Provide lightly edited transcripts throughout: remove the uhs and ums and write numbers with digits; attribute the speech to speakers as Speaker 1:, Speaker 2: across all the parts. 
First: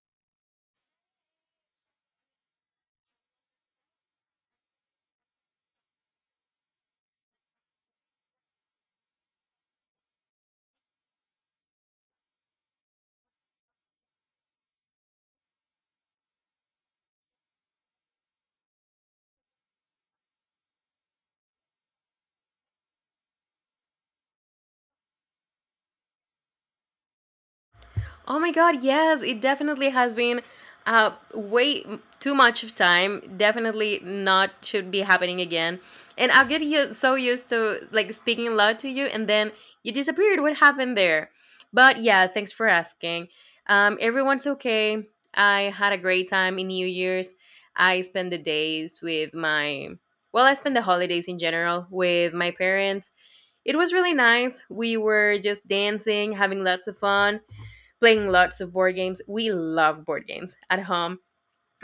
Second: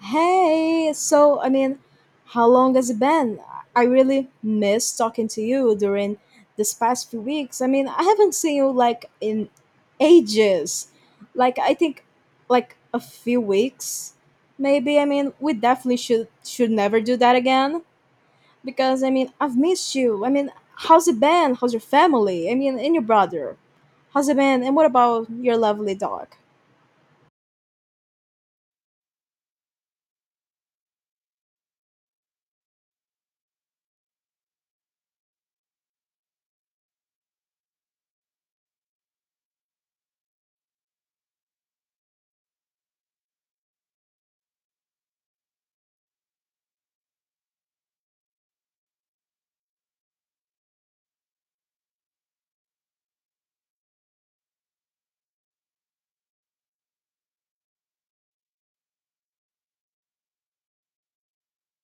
Speaker 1: Hey, so I mean, how long has it been? I really miss talking to you during this past few weeks. I mean, I haven't seen you like in ages. Like I think like a few weeks maybe. I mean, we definitely should never do that again because I mean, I've missed you. I mean, how's it been? How's your family? I mean, and your brother. How's it been? And what about your lovely dog?
Speaker 2: Oh my god, yes, it definitely has been way too much of time. Definitely not should be happening again. And I get you so used to like speaking loud to you, and then you disappeared. What happened there? But yeah, thanks for asking. Everyone's okay. I had a great time in New Year's. I spent the days with my well, I spent the holidays in general with my parents. It was really nice. We were just dancing, having lots of fun playing lots of board games. We love board games at home.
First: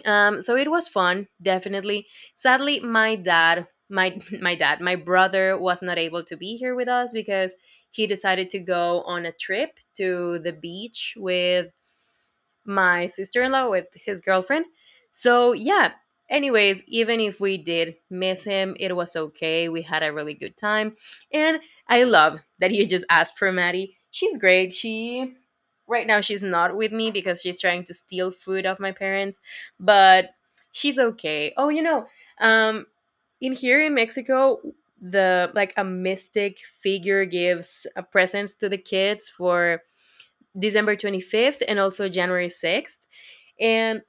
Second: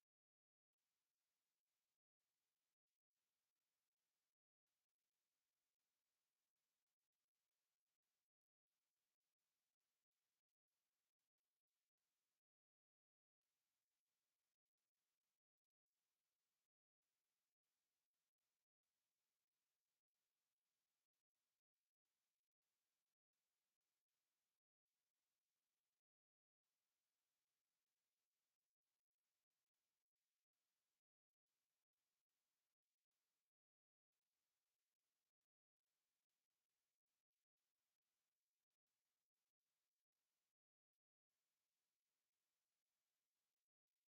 Speaker 2: So it was fun, definitely. Sadly, my dad, my my brother was not able to be here with us because he decided to go on a trip to the beach with my sister-in-law, with his girlfriend. So yeah, anyways, even if we did miss him, it was okay. We had a really good time. And I love that you just asked for Maddie. She's great. She Right now she's not with me because she's trying to steal food off my parents, but she's okay. Oh, you know, um in here in Mexico, the like a mystic figure gives a presents to the kids for December 25th and also January 6th. And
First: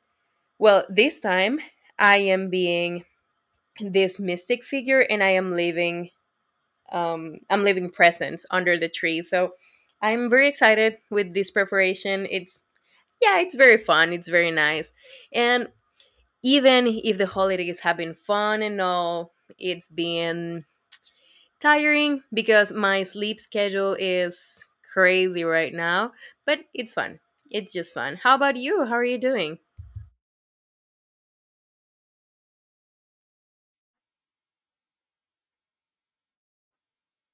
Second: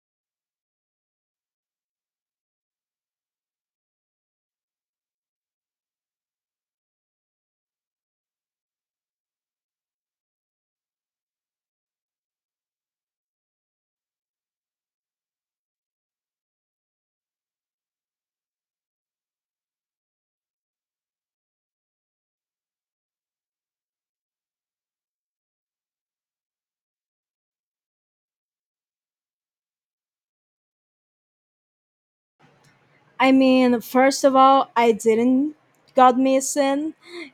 Speaker 2: well, this time I am being this mystic figure and I am leaving I'm leaving presents under the tree. So I'm very excited with this preparation. It's yeah, it's very fun, it's very nice. And even if the holidays have been fun and all, it's been tiring because my sleep schedule is crazy right now, but it's fun. It's just fun. How about you? How are you doing?
Speaker 1: I mean, first of all, I didn't got me a sin.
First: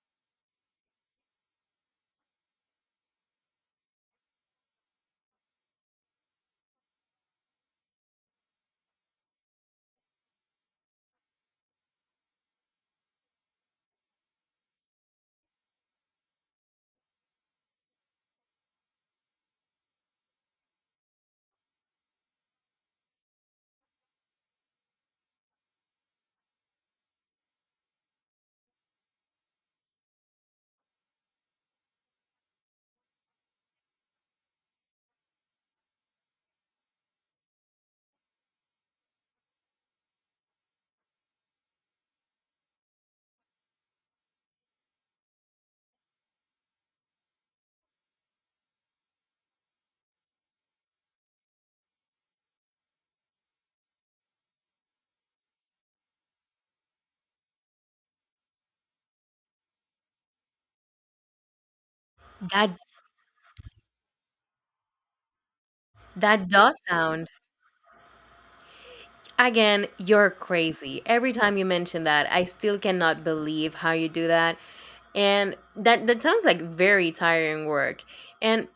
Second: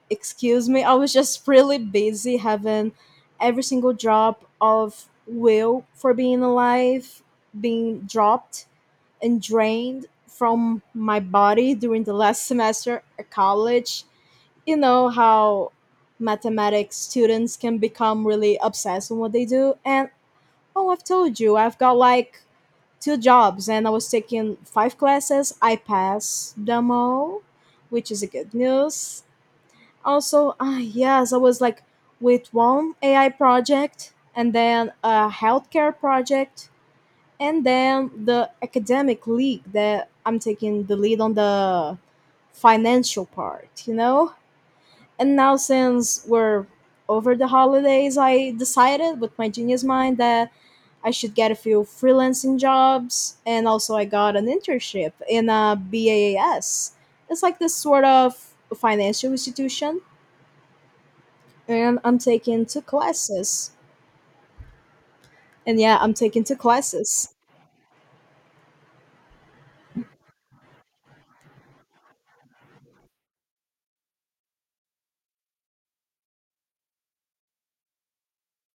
Speaker 1: Excuse me. I was just really busy having every single drop of will for being alive being dropped and drained from my body during the last semester at college. You know how mathematics students can become really obsessed with what they do and oh, I've told you, I've got like two jobs and I was taking five classes. I passed them all, which is a good news. Also, ah yes, I was like with one AI project and then a healthcare project and then the academic league that I'm taking the lead on the financial part, you know? And now since we're over the holidays, I decided with my genius mind that I should get a few freelancing jobs, and also I got an internship in a BAS. It's like this sort of financial institution, and I'm taking
Speaker 2: That
Speaker 1: two classes. And yeah, I'm taking
Speaker 2: that
Speaker 1: two
Speaker 2: does sound.
Speaker 1: classes.
Speaker 2: Again, you're crazy. Every time you mention that, I still cannot believe how you do that. And that sounds like very tiring work. And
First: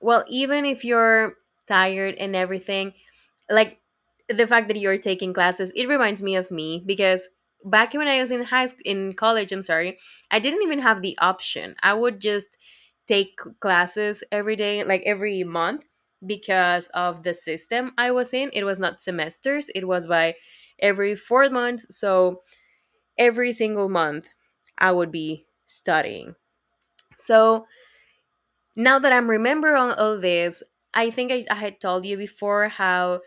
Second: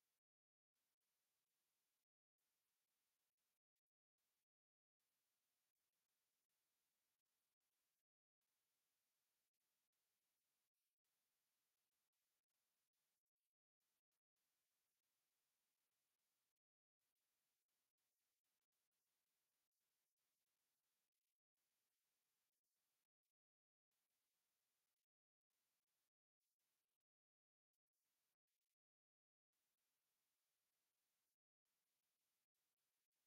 Speaker 2: well, even if you're tired and everything, like the fact that you're taking classes, it reminds me of me because back when I was in high school in college, I'm sorry, I didn't even have the option. I would just take classes every day, like every month, because of the system I was in. It was not semesters, it was by every 4 months. So every single month I would be studying. So now that I'm remembering all this, I think I had told you before how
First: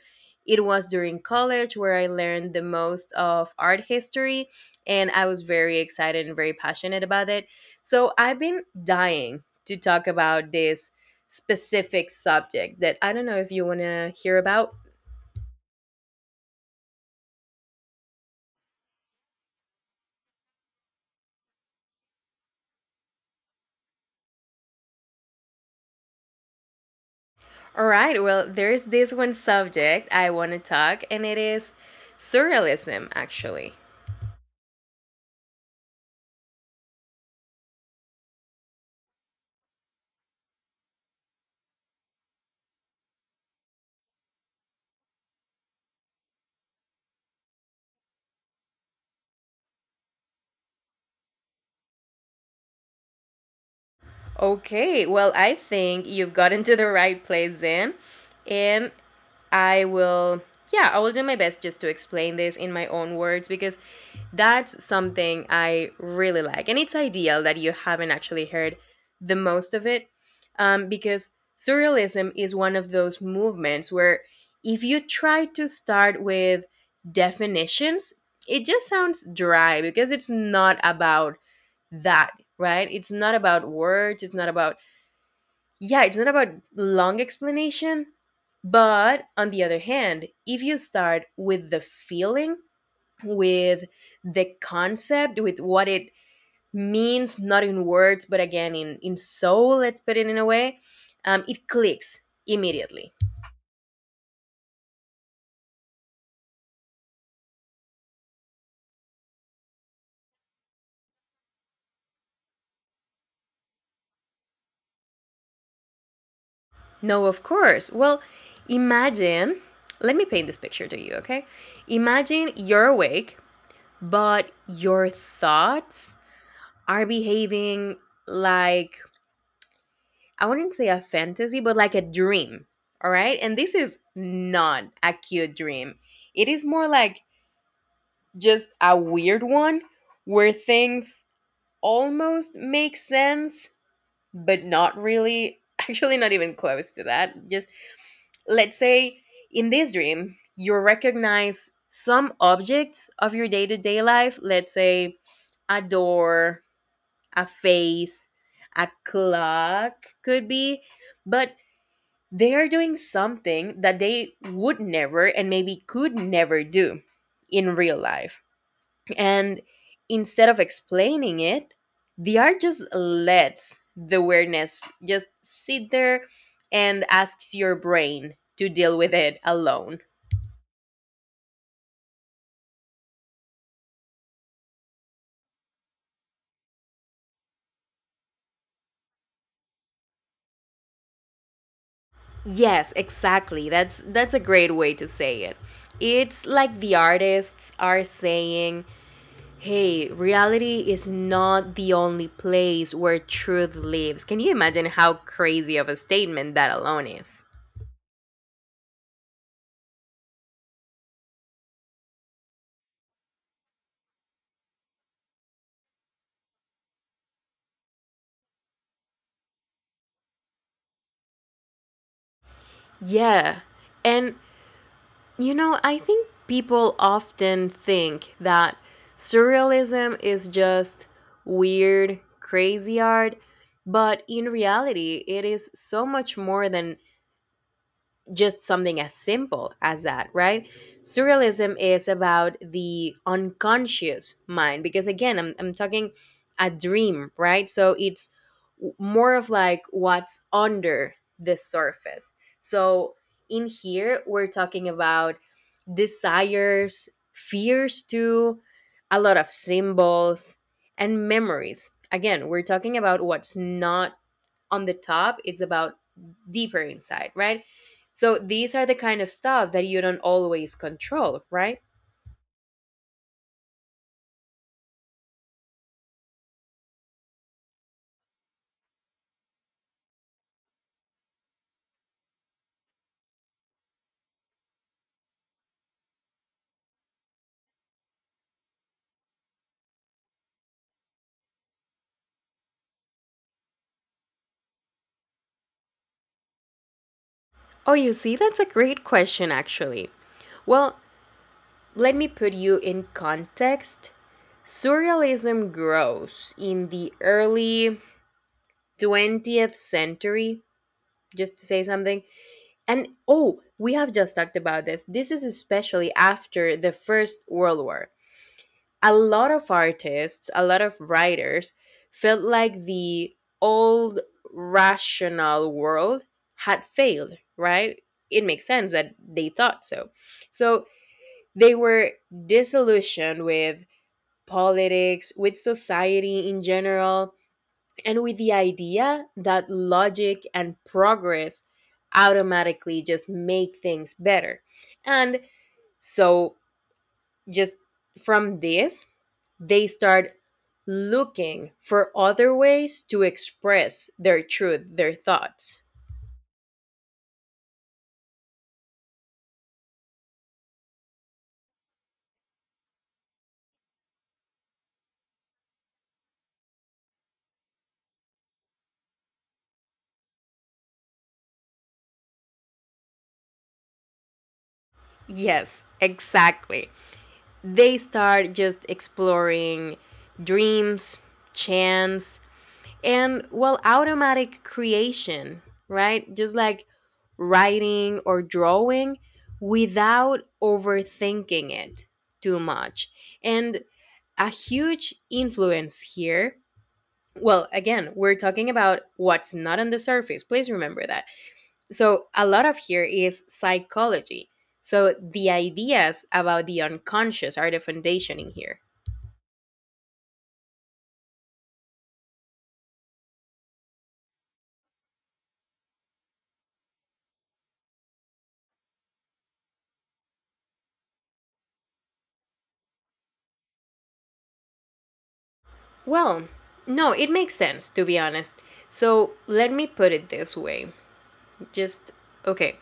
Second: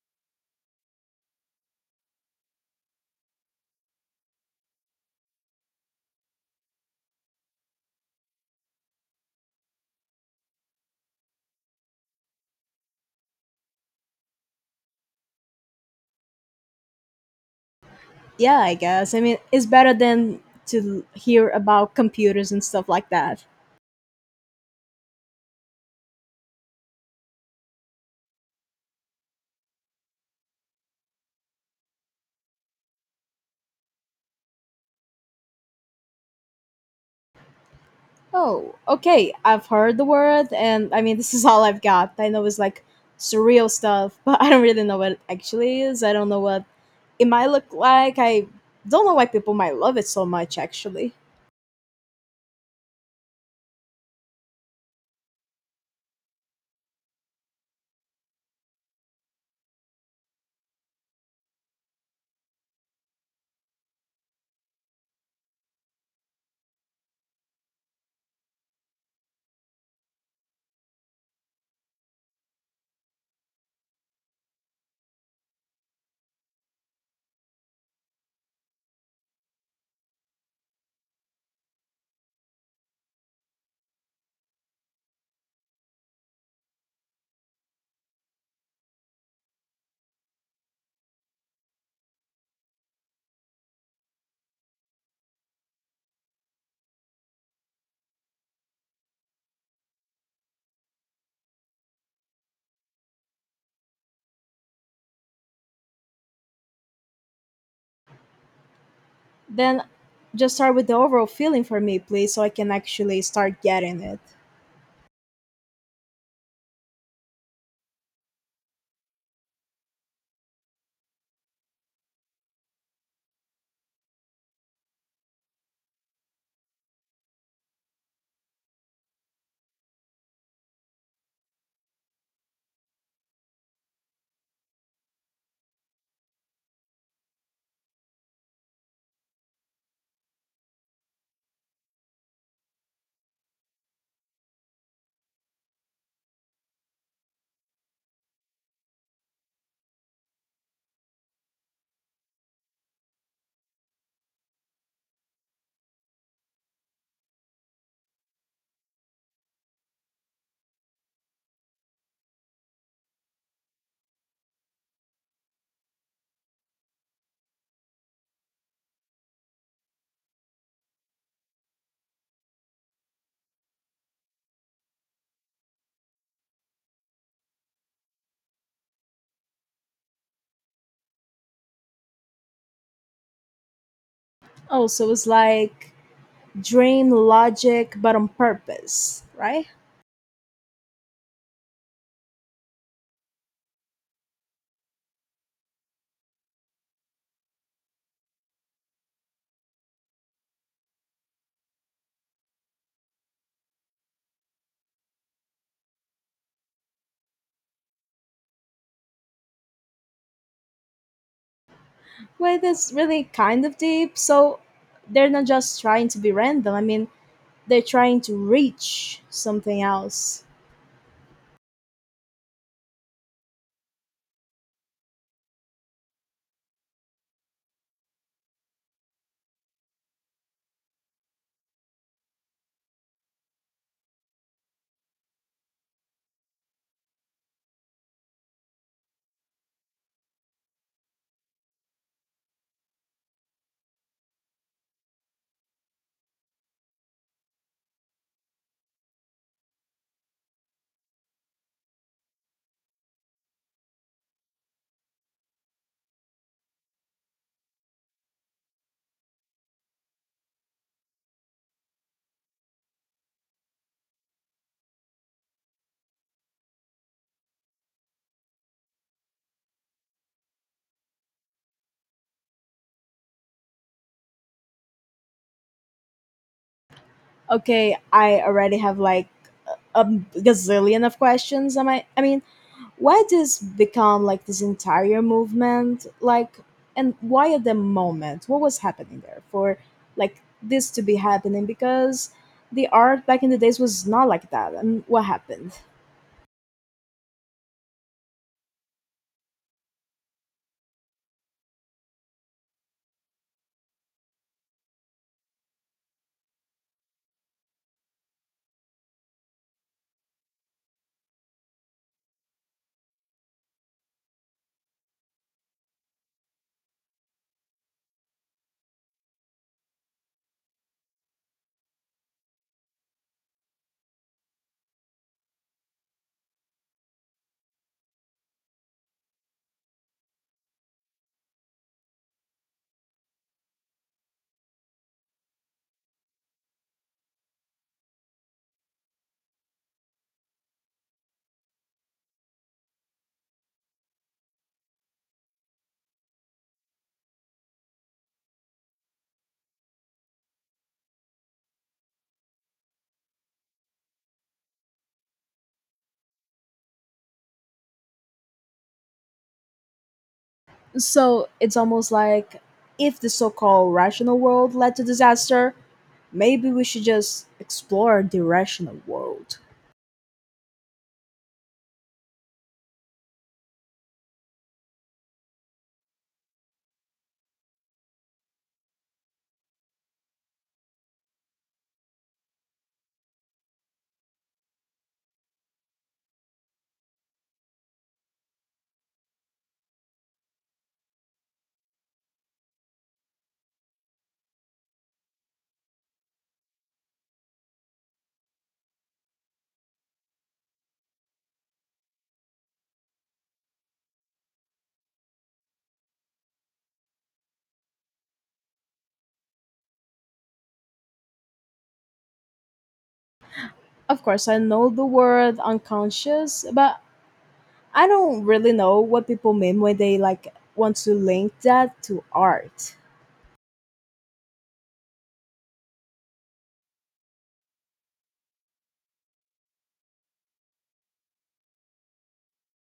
Speaker 2: it was during college where I learned the most of art history, and I was very excited and very passionate about it. So I've been dying to talk about this specific subject that I don't know if you want to hear about.
Speaker 1: Yeah, I guess. I mean, it's better than to hear about computers and stuff like that.
Speaker 2: All right, well, there's this one subject I want to talk, and it is surrealism, actually.
Speaker 1: Oh, okay. I've heard the word, and I mean, this is all I've got. I know it's like surreal stuff, but I don't really know what it actually is. I don't know what it might look like. I don't know why people might love it so much, actually.
Speaker 2: Okay, well, I think you've gotten to the right place then. And I will, yeah, I will do my best just to explain this in my own words because that's something I really like. And it's ideal that you haven't actually heard the most of it, because surrealism is one of those movements where if you try to start with definitions, it just sounds dry because it's not about that, right? It's not about words, it's not about yeah, it's not about long explanation. But on the other hand, if you start with the feeling, with the concept, with what it means, not in words, but again in, soul, let's put it in a way, it clicks immediately.
Speaker 1: Then just start with the overall feeling for me, please, so I can actually start getting it.
Speaker 2: No, of course. Well, imagine, let me paint this picture to you, okay? Imagine you're awake, but your thoughts are behaving like, I wouldn't say a fantasy, but like a dream. All right. And this is not a cute dream. It is more like just a weird one where things almost make sense, but not really. Actually, not even close to that. Just let's say in this dream, you recognize some objects of your day to day life. Let's say a door, a face, a clock could be, but they are doing something that they would never and maybe could never do in real life. And instead of explaining it, the art just lets the awareness just sit there and asks your brain to deal with it alone.
Speaker 1: Oh, so it's like dream logic, but on purpose, right?
Speaker 2: Yes, exactly. That's a great way to say it. It's like the artists are saying, hey, reality is not the only place where truth lives. Can you imagine how crazy of a statement that alone is?
Speaker 1: Well, that's really kind of deep. So they're not just trying to be random. I mean, they're trying to reach something else.
Speaker 2: Yeah. And, you know, I think people often think that surrealism is just weird, crazy art, but in reality, it is so much more than just something as simple as that, right? Surrealism is about the unconscious mind because, again, I'm talking a dream, right? So it's more of like what's under the surface. So in here, we're talking about desires, fears, too, a lot of symbols, and memories. Again, we're talking about what's not on the top. It's about deeper inside, right? So these are the kind of stuff that you don't always control, right?
Speaker 1: Okay, I already have like a gazillion of questions. Am I? I mean, why this become like this entire movement? Like, and why at the moment? What was happening there for like this to be happening? Because the art back in the days was not like that. And what happened?
Speaker 2: Oh, you see, that's a great question actually. Well, let me put you in context. Surrealism grows in the early 20th century, just to say something. And oh, we have just talked about this. This is especially after the first world war. A lot of artists, a lot of writers felt like the old rational world had failed, right? It makes sense that they thought so. So they were disillusioned with politics, with society in general, and with the idea that logic and progress automatically just make things better. And so, just from this, they start looking for other ways to express their truth, their thoughts.
Speaker 1: So it's almost like if the so called rational world led to disaster, maybe we should just explore the irrational world.
Speaker 2: Yes, exactly. They start just exploring dreams, chance, and well, automatic creation, right? Just like writing or drawing without overthinking it too much. And a huge influence here, well, again, we're talking about what's not on the surface. Please remember that. So, a lot of here is psychology. So, the ideas about the unconscious are the foundation in here.
Speaker 1: Of course, I know the word unconscious, but I don't really know what people mean when they like want to link that to art.
Speaker 2: Well, no, it makes sense, to be honest. So, let me put it this way. Just, okay.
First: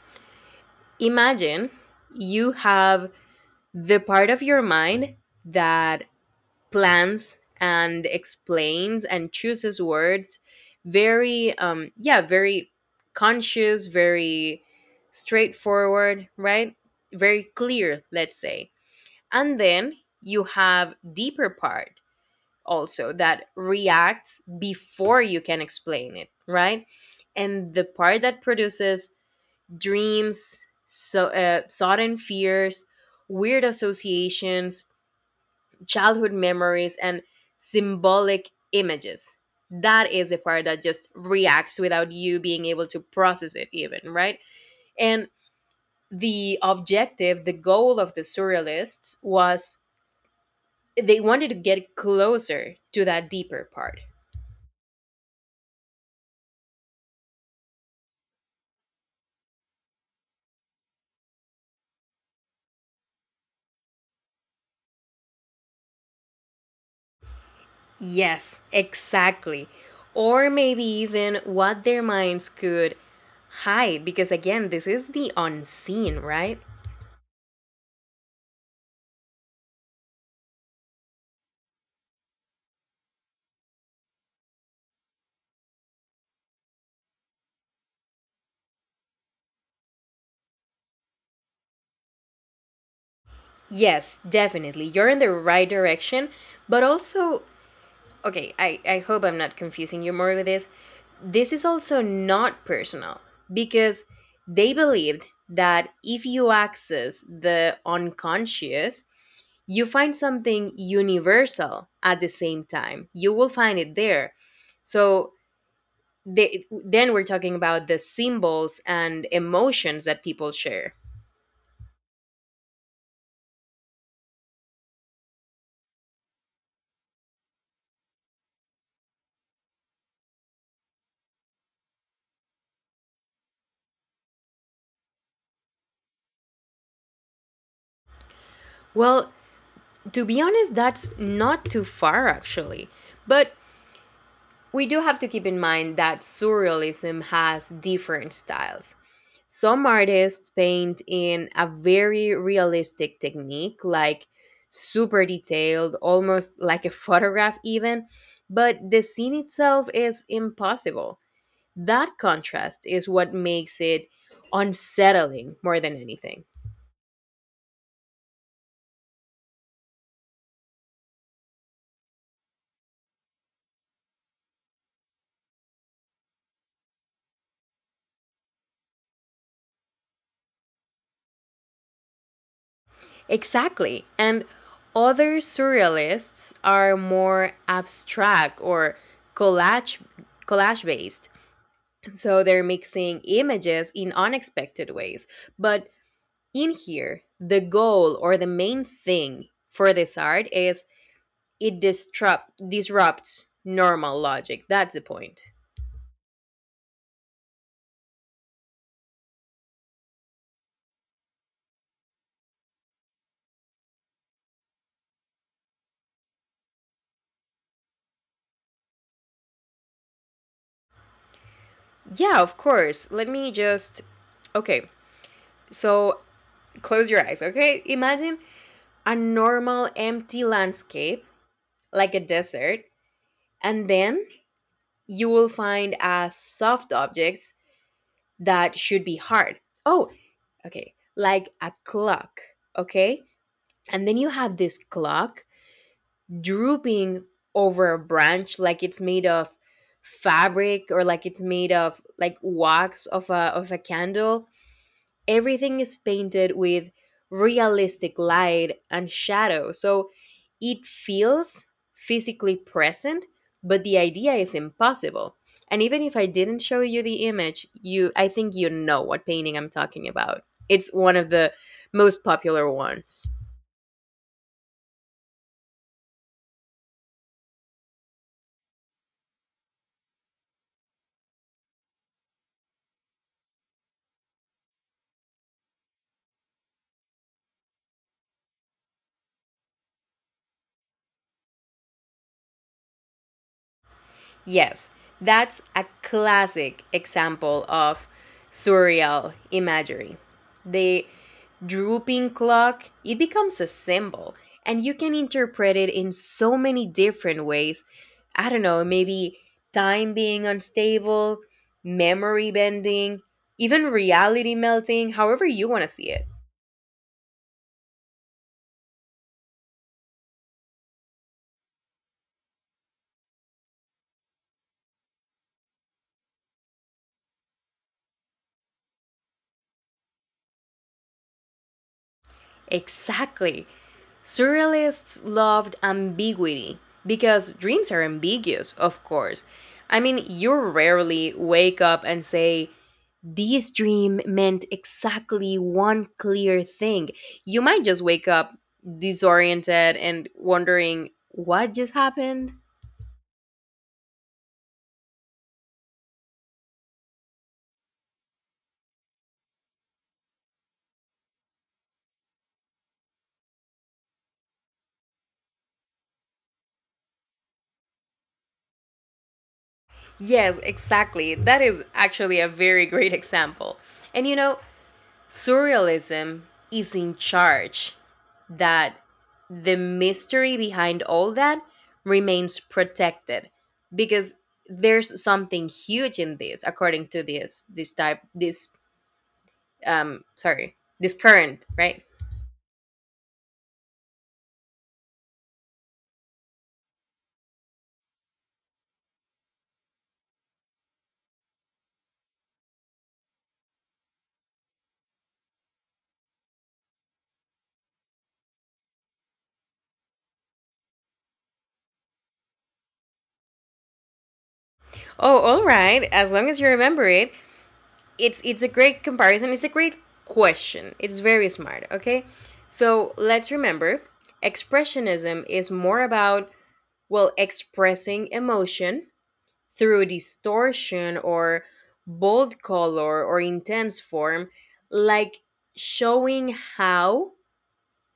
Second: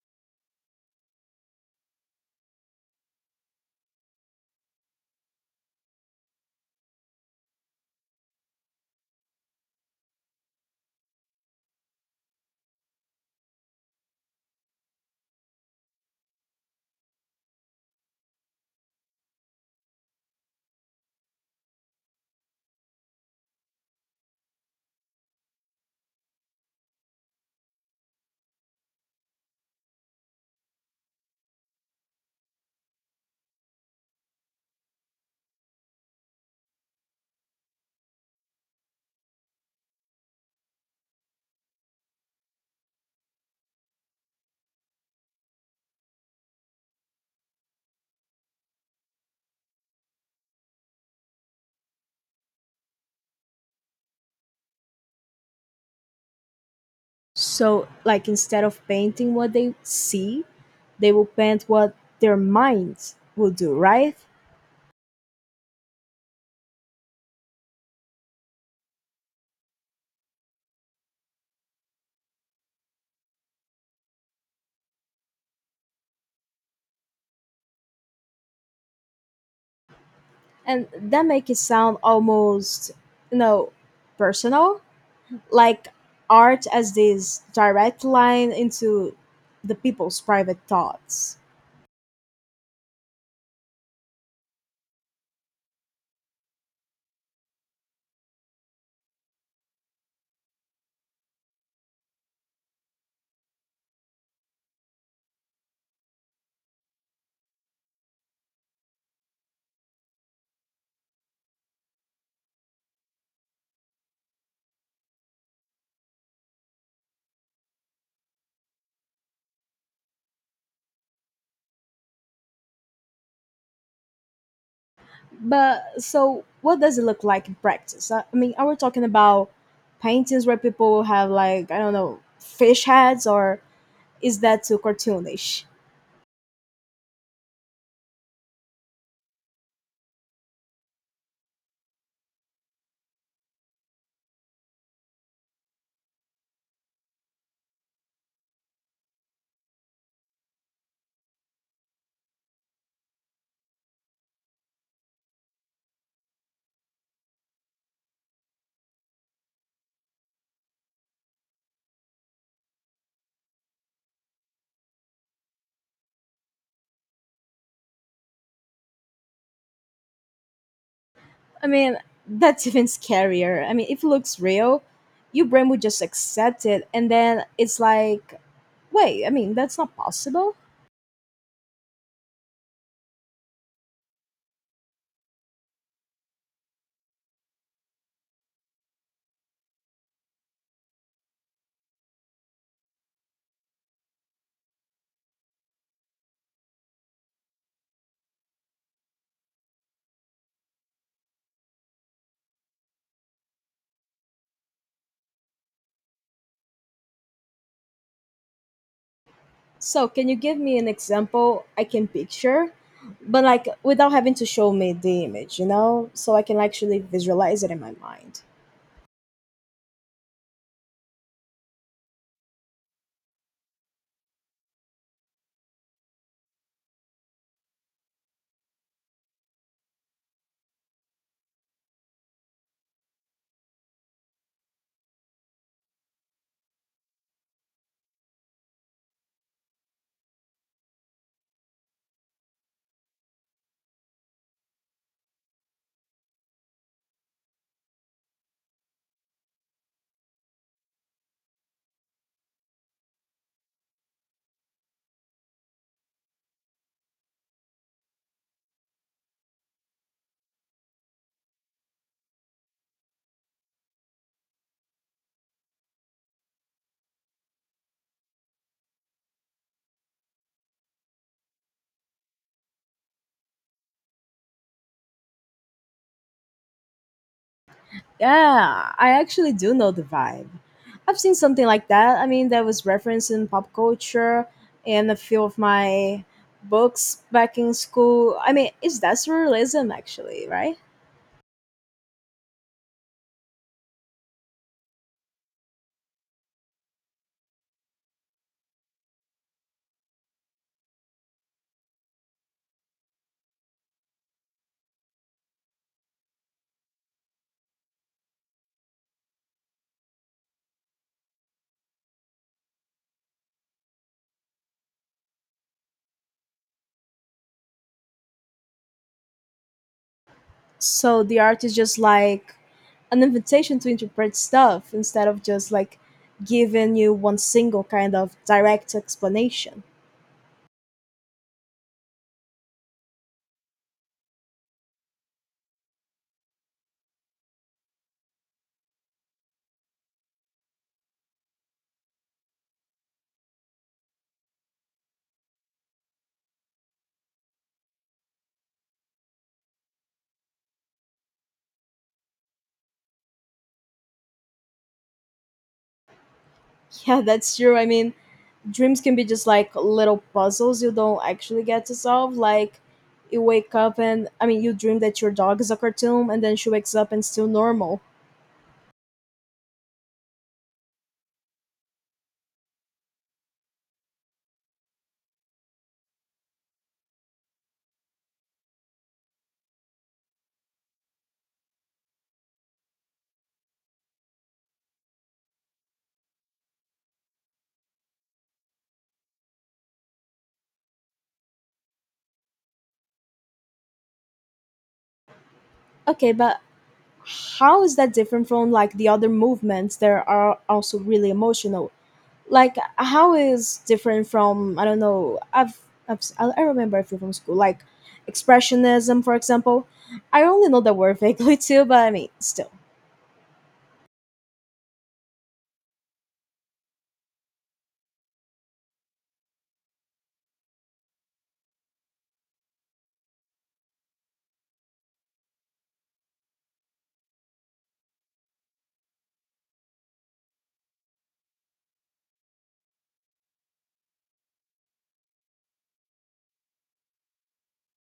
Speaker 2: Imagine you have the part of your mind that plans and explains and chooses words, very yeah, very conscious, very straightforward, right? Very clear, let's say. And then you have deeper part also that reacts before you can explain it, right? And the part that produces dreams, so sudden fears, weird associations, childhood memories, and symbolic images. That is the part that just reacts without you being able to process it, even, right? And the objective, the goal of the surrealists was they wanted to get closer to that deeper part.
Speaker 1: So, like, instead of painting what they see, they will paint what their minds will do, right?
Speaker 2: Yes, exactly. Or maybe even what their minds could hide, because again, this is the unseen, right?
Speaker 1: And that make it sound almost, you know, personal like art as this direct line into the people's private thoughts.
Speaker 2: Yes, definitely. You're in the right direction, but also okay, I hope I'm not confusing you more with this. This is also not personal because they believed that if you access the unconscious, you find something universal at the same time. You will find it there. So they, then we're talking about the symbols and emotions that people share.
Speaker 1: But so, what does it look like in practice? I mean, are we talking about paintings where people have like I don't know fish heads, or is that too cartoonish?
Speaker 2: Well, to be honest, that's not too far actually. But we do have to keep in mind that surrealism has different styles. Some artists paint in a very realistic technique, like super detailed, almost like a photograph, even, but the scene itself is impossible. That contrast is what makes it unsettling more than anything.
Speaker 1: I mean, that's even scarier. I mean, if it looks real, your brain would just accept it, and then it's like, wait, I mean, that's not possible.
Speaker 2: Exactly. And other surrealists are more abstract or collage collage based. So they're mixing images in unexpected ways. But in here, the goal or the main thing for this art is it disrupts normal logic. That's the point.
Speaker 1: So, can you give me an example I can picture, but like without having to show me the image, so I can actually visualize it in my mind?
Speaker 2: Yeah, of course. Let me just, okay. So close your eyes, okay? Imagine a normal empty landscape, like a desert, and then you will find a soft objects that should be hard. Oh, okay, like a clock, okay, and then you have this clock drooping over a branch like it's made of fabric, or like it's made of like wax of a candle. Everything is painted with realistic light and shadow. So it feels physically present, but the idea is impossible. And even if I didn't show you the image, you I think you know what painting I'm talking about. It's one of the most popular ones.
Speaker 1: Yeah, I actually do know the vibe. I've seen something like that. I mean, that was referenced in pop culture and a few of my books back in school. I mean, it's that's realism, actually, right?
Speaker 2: Yes, that's a classic example of surreal imagery. The drooping clock, it becomes a symbol, and you can interpret it in so many different ways. I don't know, maybe time being unstable, memory bending, even reality melting, however you want to see it.
Speaker 1: So the art is just like an invitation to interpret stuff instead of just like giving you one single kind of direct explanation.
Speaker 2: Exactly. Surrealists loved ambiguity because dreams are ambiguous, of course. I mean, you rarely wake up and say, this dream meant exactly one clear thing. You might just wake up disoriented and wondering what just happened.
Speaker 1: Yeah, that's true. I mean, dreams can be just like little puzzles you don't actually get to solve. Like, you wake up and, I mean, you dream that your dog is a cartoon and then she wakes up and it's still normal.
Speaker 2: Yes, exactly. That is actually a very great example. And you know, surrealism is in charge that the mystery behind all that remains protected because there's something huge in this according to this this type this sorry this current, right?
Speaker 1: Okay, but how is that different from like the other movements that are also really emotional? Like how is different from I don't know I remember a few from school like expressionism for example I only know the word vaguely too but I mean still.
Speaker 2: Oh, all right. As long as you remember it, it's a great comparison. It's a great question. It's very smart, okay? So, let's remember, expressionism is more about, well, expressing emotion through distortion or bold color or intense form, like showing how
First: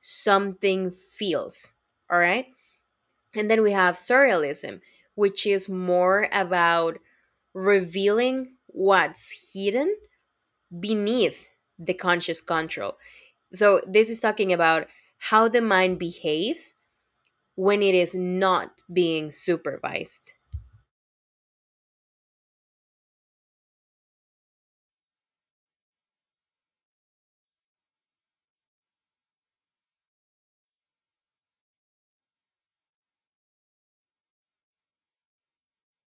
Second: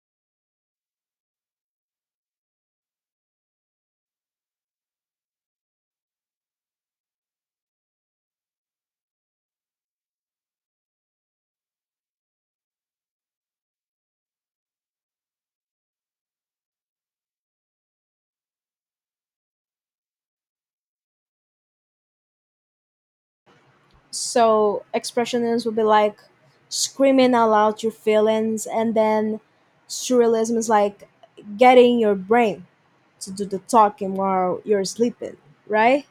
Speaker 2: something feels, all right? And then we have surrealism, which is more about revealing what's hidden beneath the conscious control. So, this is talking about how the mind behaves when it is not being supervised.
Speaker 1: So expressionists would be like screaming out loud your feelings and then surrealism is like getting your brain to do the talking while you're sleeping, right?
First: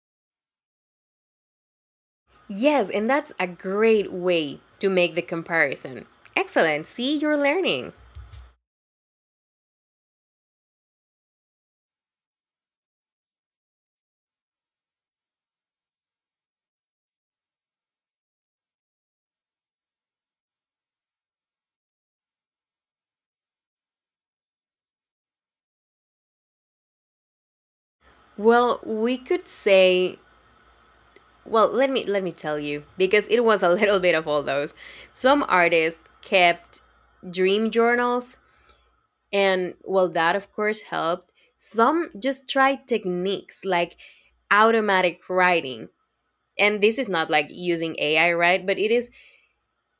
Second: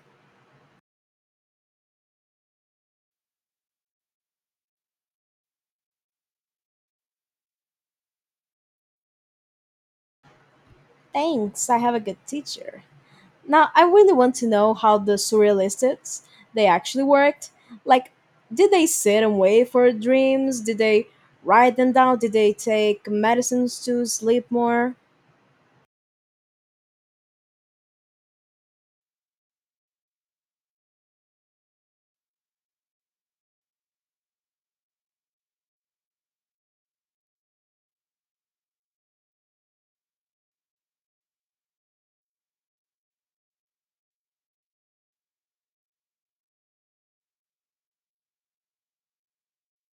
Speaker 2: Yes, and that's a great way to make the comparison. Excellent. See, you're learning.
Speaker 1: Thanks, I have a good teacher. Now, I really want to know how the surrealists they actually worked. Like, did they sit and wait for dreams? Did they write them down? Did they take medicines to sleep more?
Speaker 2: Well, we could say Well, let me tell you, because it was a little bit of all those. Some artists kept dream journals, and well, that of course helped. Some just tried techniques like automatic writing. And this is not like using AI, right? But it is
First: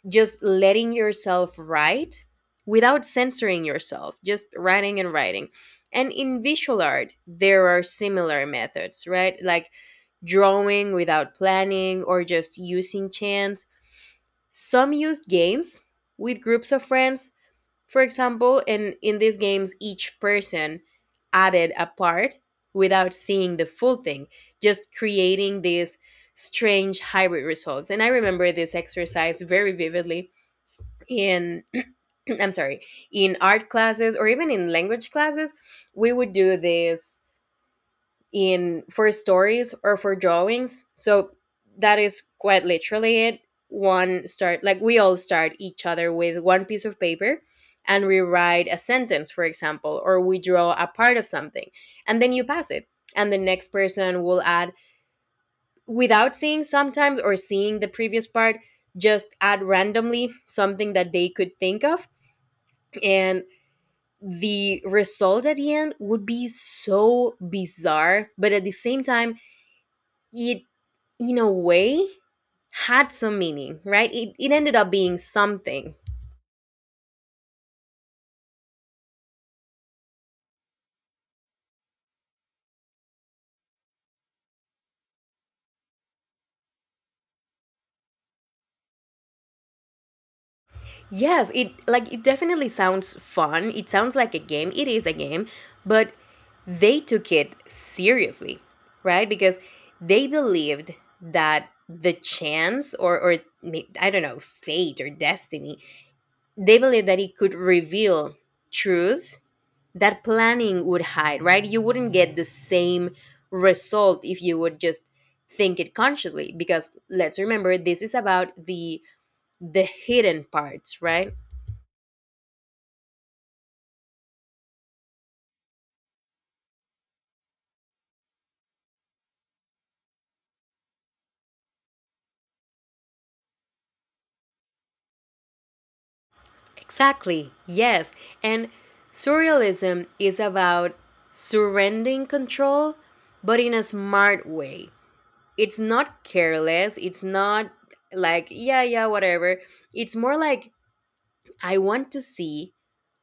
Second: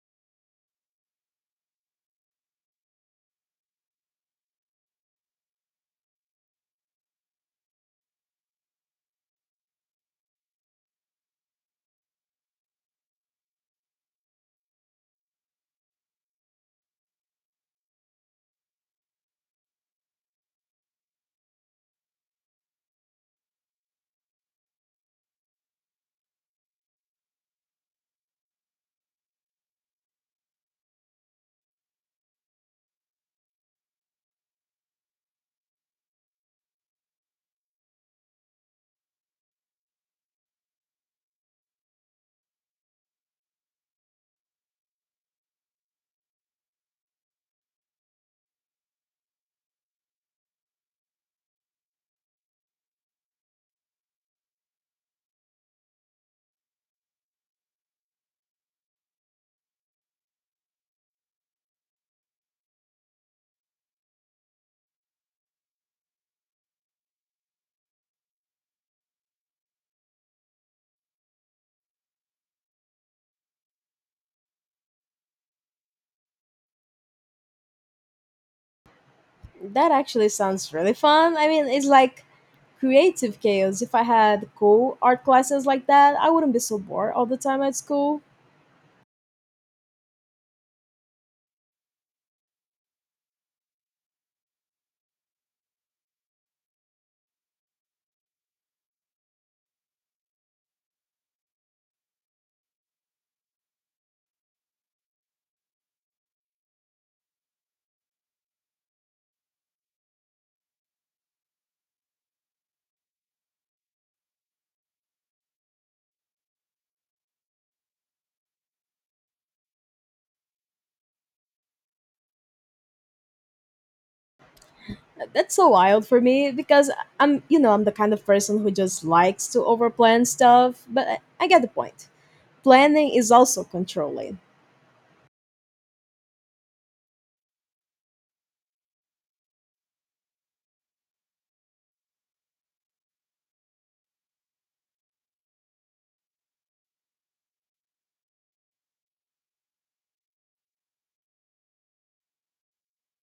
Speaker 2: just letting yourself write without censoring yourself, just writing and writing. And in visual art, there are similar methods, right? Like drawing without planning, or just using chance. Some use games with groups of friends, for example, and in these games, each person added a part without seeing the full thing, just creating these strange hybrid results. And I remember this exercise very vividly in I'm sorry, in art classes or even in language classes, we would do this in for stories or for drawings. So that is quite literally it. One start like We all start each other with one piece of paper and we write a sentence, for example, or we draw a part of something, and then you pass it. And the next person will add without seeing sometimes, or seeing the previous part, just add randomly something that they could think of. And the result at the end would be so bizarre, but at the same time, it, in a way, had some meaning, right? It ended up being something.
Speaker 1: That actually sounds really fun. I mean, it's like creative chaos. If I had cool art classes like that, I wouldn't be so bored all the time at school.
Speaker 2: Yes, it, like it definitely sounds fun, it sounds like a game, it is a game, but they took it seriously, right? Because they believed that the chance, or I don't know, fate or destiny, they believed that it could reveal truths that planning would hide, right? You wouldn't get the same result if you would just think it consciously, because let's remember, this is about the hidden parts, right?
Speaker 1: That's so wild for me because I'm the kind of person who just likes to overplan stuff, but I get the point. Planning is also controlling.
Speaker 2: Exactly. Yes. And surrealism is about surrendering control, but in a smart way. It's not careless, it's not like, yeah, yeah, whatever. It's more like, I want to see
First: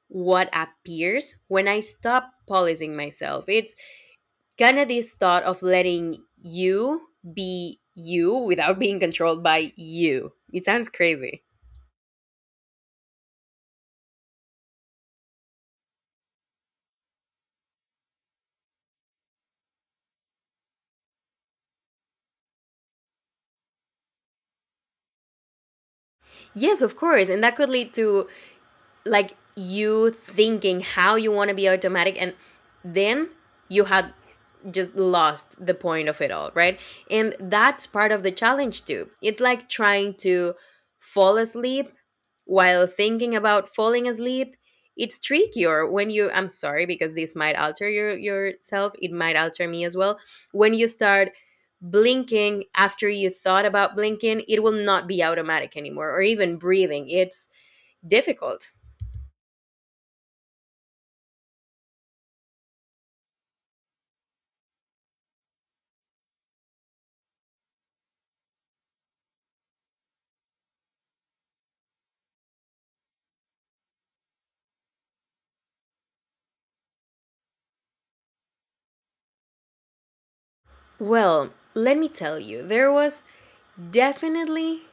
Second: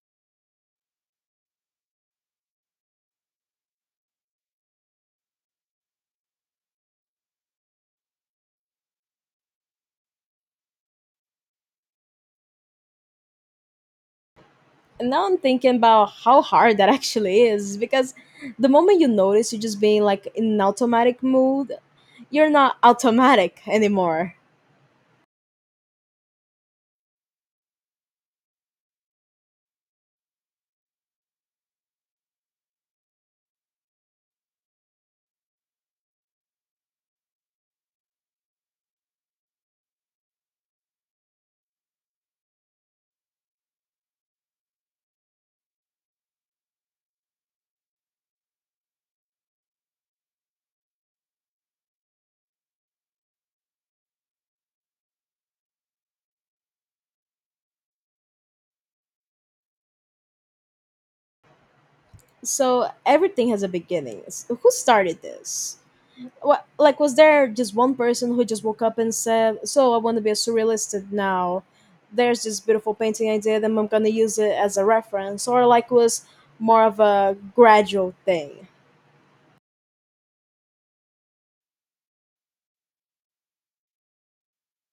Speaker 2: what appears when I stop policing myself. It's kind of this thought of letting you be you without being controlled by you. It sounds crazy.
Speaker 1: And now I'm thinking about how hard that actually is because the moment you notice you're just being like in an automatic mode, you're not automatic anymore.
Speaker 2: Yes, of course. And that could lead to, like, you thinking how you want to be automatic, and then you had just lost the point of it all, right? And that's part of the challenge too. It's like trying to fall asleep while thinking about falling asleep. It's trickier when you— I'm sorry, because this might alter your yourself, it might alter me as well. When you start blinking after you thought about blinking, it will not be automatic anymore, or even breathing. It's difficult.
Speaker 1: So everything has a beginning. Who started this? What, like, was there just one person who just woke up and said, so I want to be a surrealist now? There's this beautiful painting I did and I'm going to use it as a reference. Or, like, was more of a gradual thing?
Speaker 2: Well, let me tell you, there was definitely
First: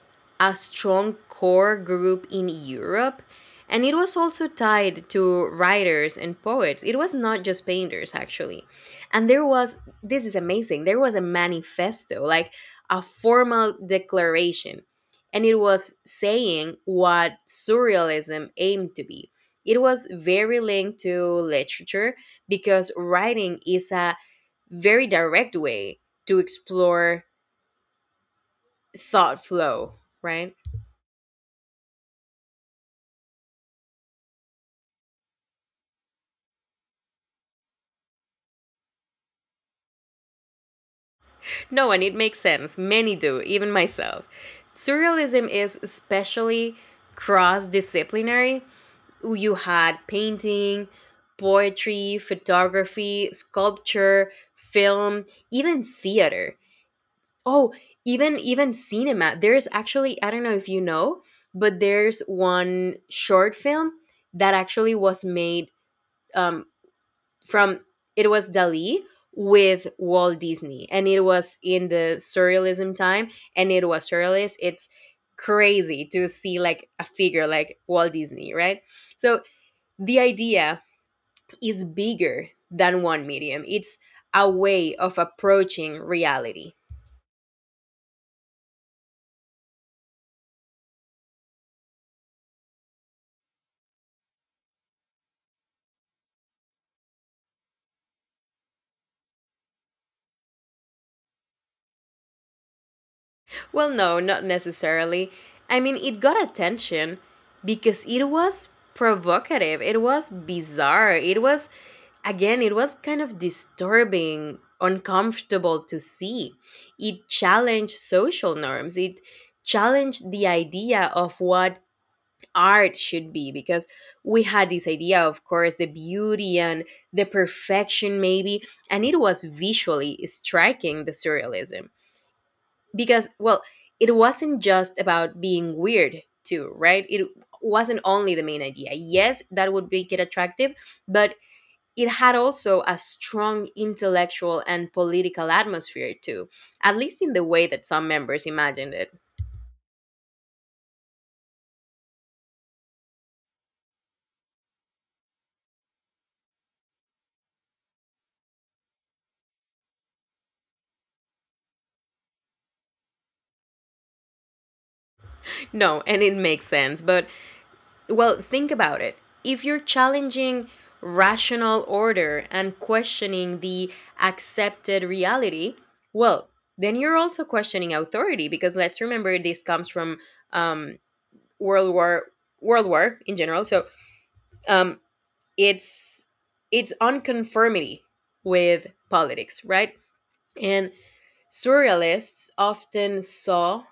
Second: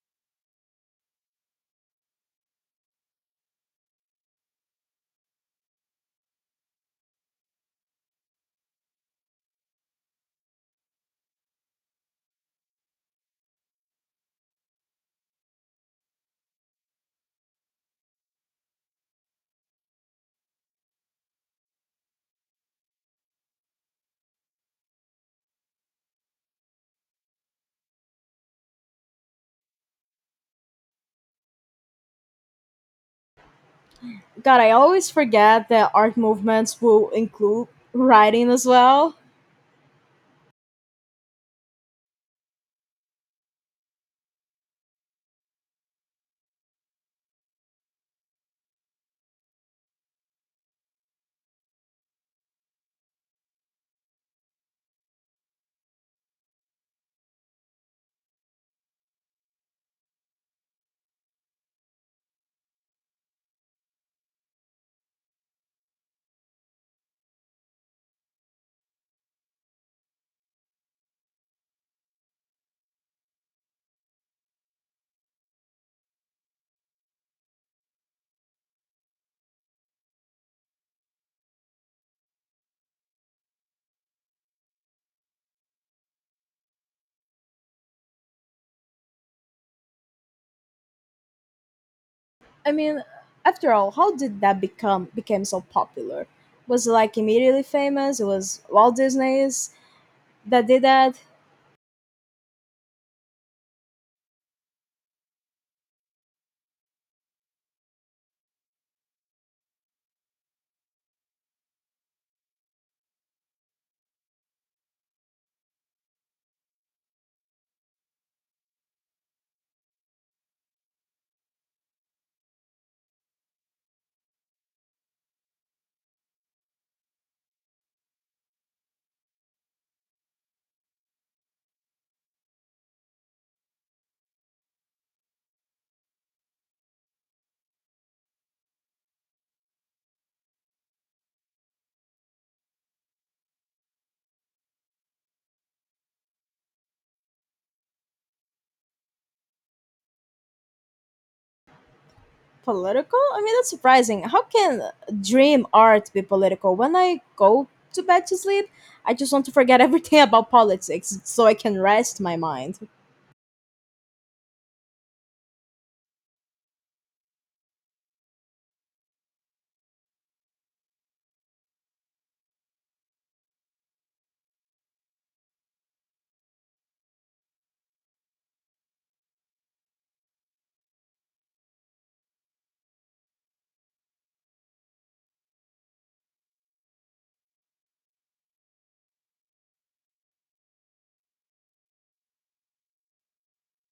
Speaker 2: a strong core group in Europe. And it was also tied to writers and poets. It was not just painters, actually. And there was, this is amazing, there was a manifesto, like a formal declaration. And it was saying what surrealism aimed to be. It was very linked to literature because writing is a very direct way to explore thought flow, right?
Speaker 1: God, I always forget that art movements will include writing as well.
Speaker 2: No, and it makes sense. Many do, even myself. Surrealism is especially cross disciplinary. You had painting, poetry, photography, sculpture, film, even theater. Oh, even cinema. There's actually, I don't know if you know, but there's one short film that actually was made um, from— it was Dali with Walt Disney, and it was in the surrealism time, and it was surrealist. It's crazy to see like a figure like Walt Disney, right? So the idea is bigger than one medium. It's a way of approaching reality.
Speaker 1: I mean, after all, how did that become became so popular? Was it like immediately famous? It was Walt Disney's that did that.
Speaker 2: Well, no, not necessarily. I mean, it got attention because it was provocative, it was bizarre, it was, again, it was kind of disturbing, uncomfortable to see. It challenged social norms, it challenged the idea of what art should be, because we had this idea of course, the beauty and the perfection maybe, and it was visually striking, the surrealism, because, well, it wasn't just about being weird too, right? It wasn't only the main idea, yes that would make it attractive, but it had also a strong intellectual and political atmosphere too, at least in the way that some members imagined it.
Speaker 1: Political? I mean, that's surprising. How can dream art be political? When I go to bed to sleep, I just want to forget everything about politics so I can rest my mind.
Speaker 2: No, and it makes sense, but well, think about it. If you're challenging rational order and questioning the accepted reality, well, then you're also questioning authority, because let's remember, this comes from um, World War, World War in general. So um, it's it's unconformity with politics, right? And surrealists often saw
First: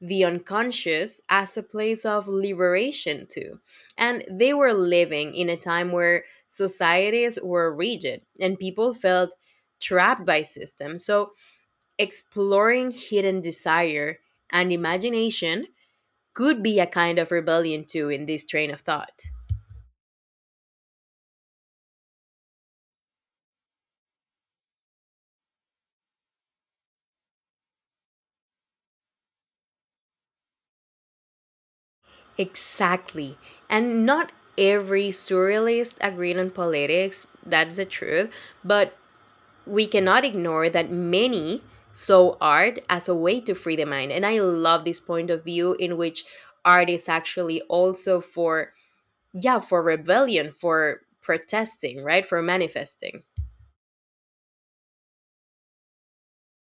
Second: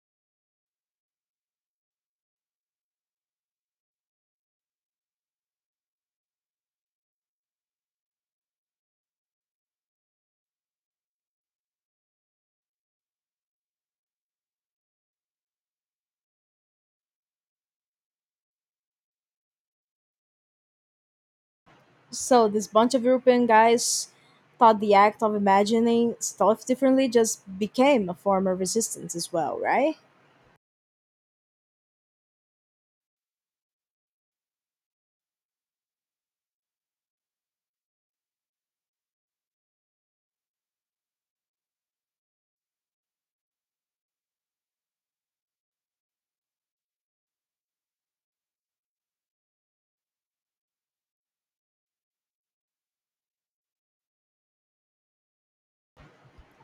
Speaker 2: the unconscious as a place of liberation too. And they were living in a time where societies were rigid and people felt trapped by systems. So exploring hidden desire and imagination could be a kind of rebellion too, in this train of thought.
Speaker 1: So this bunch of European guys thought the act of imagining stuff differently just became a form of resistance as well, right?
Speaker 2: Exactly. And not every surrealist agreed on politics, that's the truth, but we cannot ignore that many saw art as a way to free the mind. And I love this point of view, in which art is actually also for, yeah, for rebellion, for protesting, right? For manifesting.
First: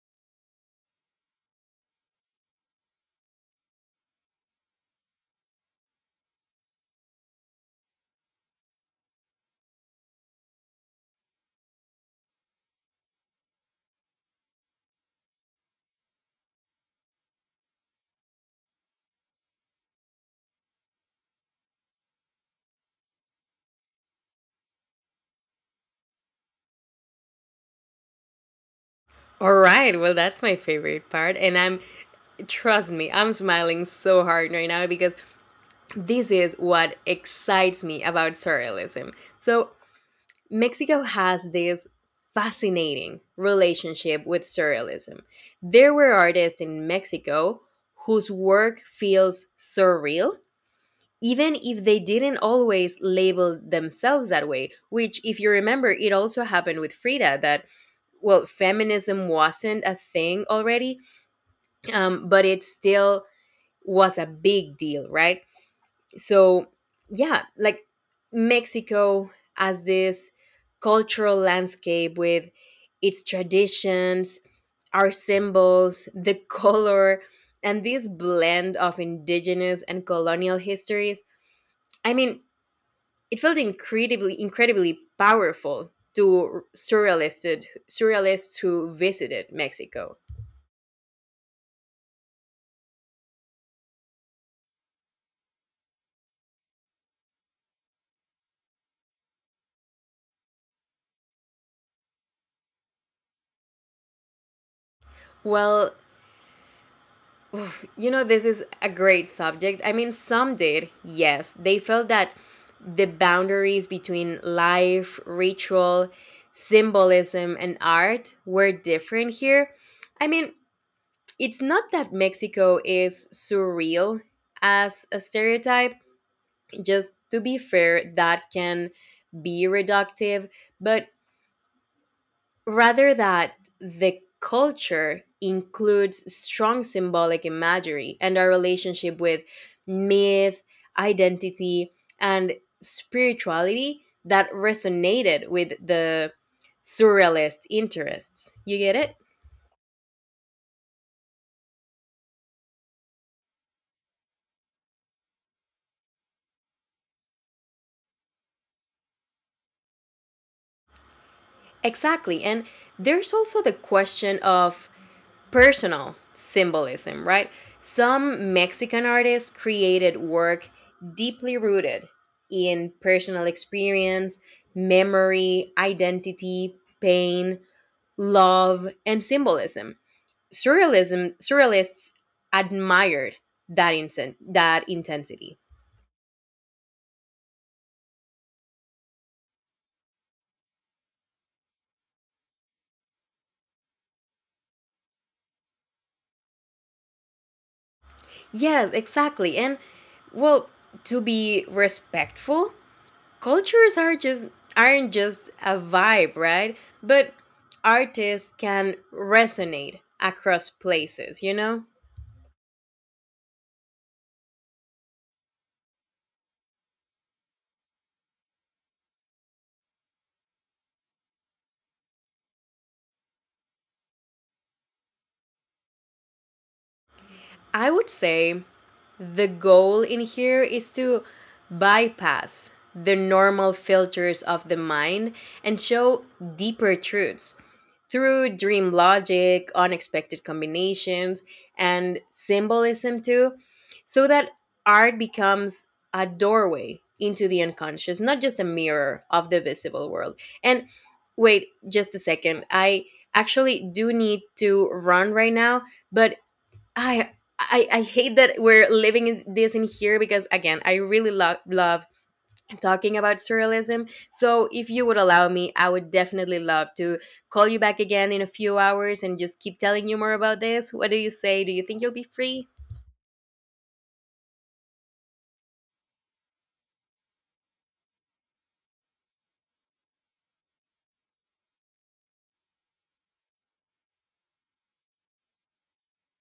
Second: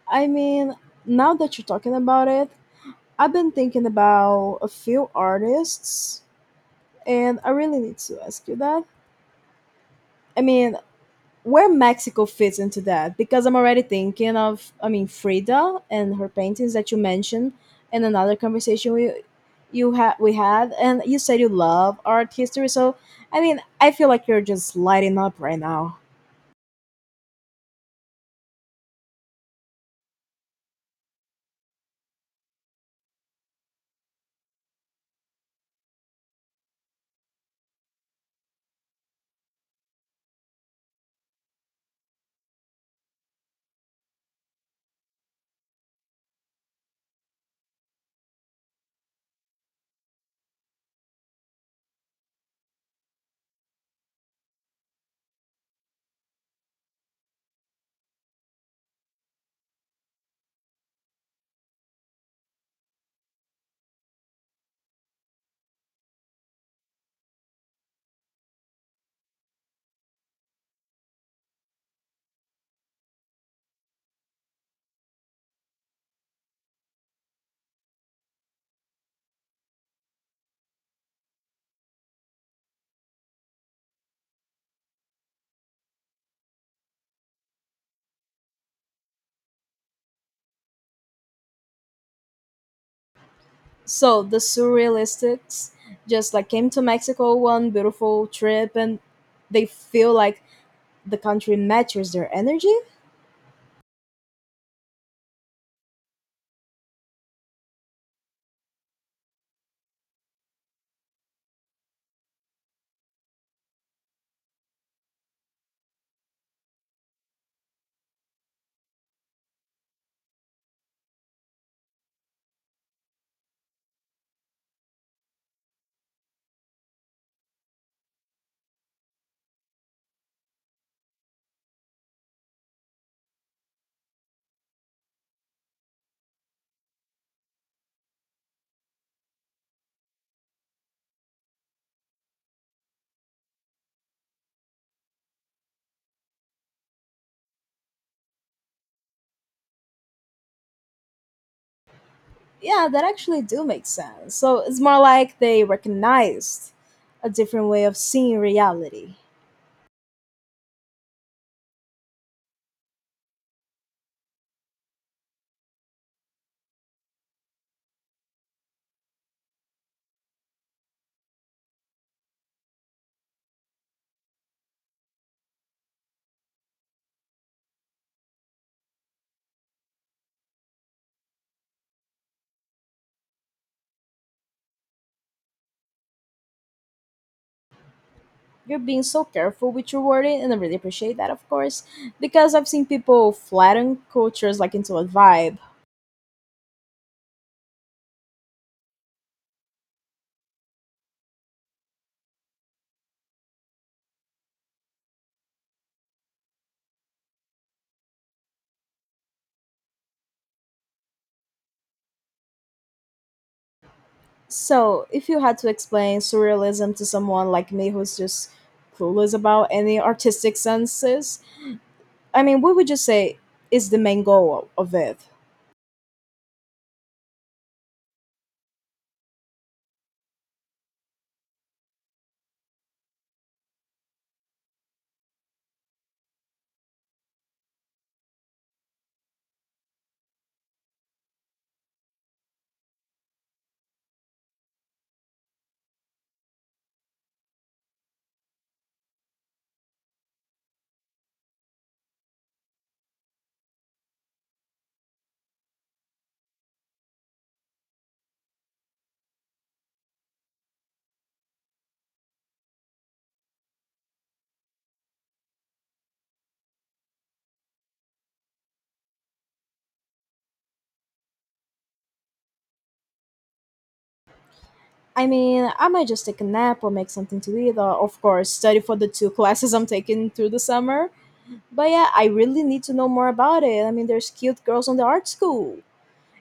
Speaker 1: I mean, now that you're talking about it, I've been thinking about a few artists, and I really need to ask you that. I mean, where Mexico fits into that because I'm already thinking of I mean Frida and her paintings that you mentioned in another conversation we had and you said you love art history so I mean I feel like you're just lighting up right now.
Speaker 2: All right. Well, that's my favorite part. And I'm, trust me, I'm smiling so hard right now because this is what excites me about surrealism. So Mexico has this fascinating relationship with surrealism. There were artists in Mexico whose work feels surreal, even if they didn't always label themselves that way, which, if you remember, it also happened with Frida, that, well, feminism wasn't a thing already, but it still was a big deal, right? So, yeah, like Mexico, as this cultural landscape with its traditions, our symbols, the color, and this blend of indigenous and colonial histories, I mean, it felt incredibly powerful to surrealists. Surrealists who visited Mexico—
Speaker 1: So the surrealists just like came to Mexico one beautiful trip and they feel like the country matches their energy.
Speaker 2: well, you know, this is a great subject. I mean, some did, yes. They felt that the boundaries between life, ritual, symbolism, and art were different here. I mean, it's not that Mexico is surreal as a stereotype. Just to be fair, that can be reductive, but rather that the culture includes strong symbolic imagery and our relationship with myth, identity, and spirituality that resonated with the surrealist interests. You get it?
Speaker 1: Yeah, that actually do make sense. So it's more like they recognized a different way of seeing reality.
Speaker 2: Exactly. And there's also the question of personal symbolism, right? Some Mexican artists created work deeply rooted in personal experience, memory, identity, pain, love, and symbolism. Surrealism surrealists admired that intensity.
Speaker 1: You're being so careful with your wording, and I really appreciate that, of course, because I've seen people flatten cultures like into a vibe.
Speaker 2: Yes, exactly. And, well, to be respectful, cultures are just— aren't just a vibe, right? But artists can resonate across places, you know?
Speaker 1: So if you had to explain surrealism to someone like me who's just clueless about any artistic senses, I mean, what would you say is the main goal of it?
Speaker 2: I would say the goal in here is to bypass the normal filters of the mind and show deeper truths through dream logic, unexpected combinations, and symbolism too, so that art becomes a doorway into the unconscious, not just a mirror of the visible world. And wait, just a second. I actually do need to run right now, but I I hate that we're living in this in here, because again, I really love talking about surrealism. So if you would allow me, I would definitely love to call you back again in a few hours and just keep telling you more about this. What do you say? Do you think you'll be free?
Speaker 1: I mean, I might just take a nap or make something to eat, or of course, study for the two classes I'm taking through the summer. But yeah, I really need to know more about it. I mean, there's cute girls on the art school,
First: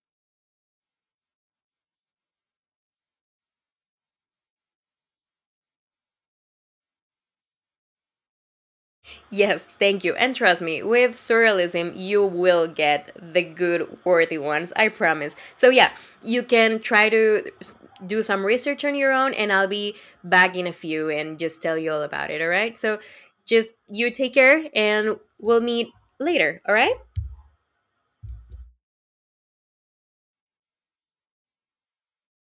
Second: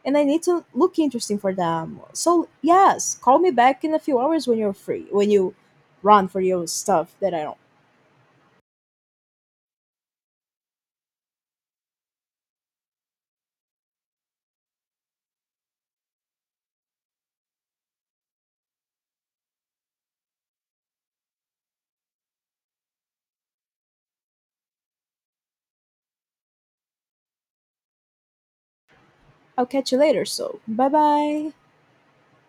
Speaker 1: and I need to look interesting for them. So, yes, call me back in a few hours when you're free, when you run for your stuff that I don't.
Speaker 2: Yes, thank you. And trust me, with surrealism, you will get the good, worthy ones, I promise. So, yeah, you can try to s- do some research on your own, and I'll be back in a few and just tell you all about it, all right? So, just you take care, and we'll meet later, all right?
Speaker 1: I'll catch you later, so bye bye.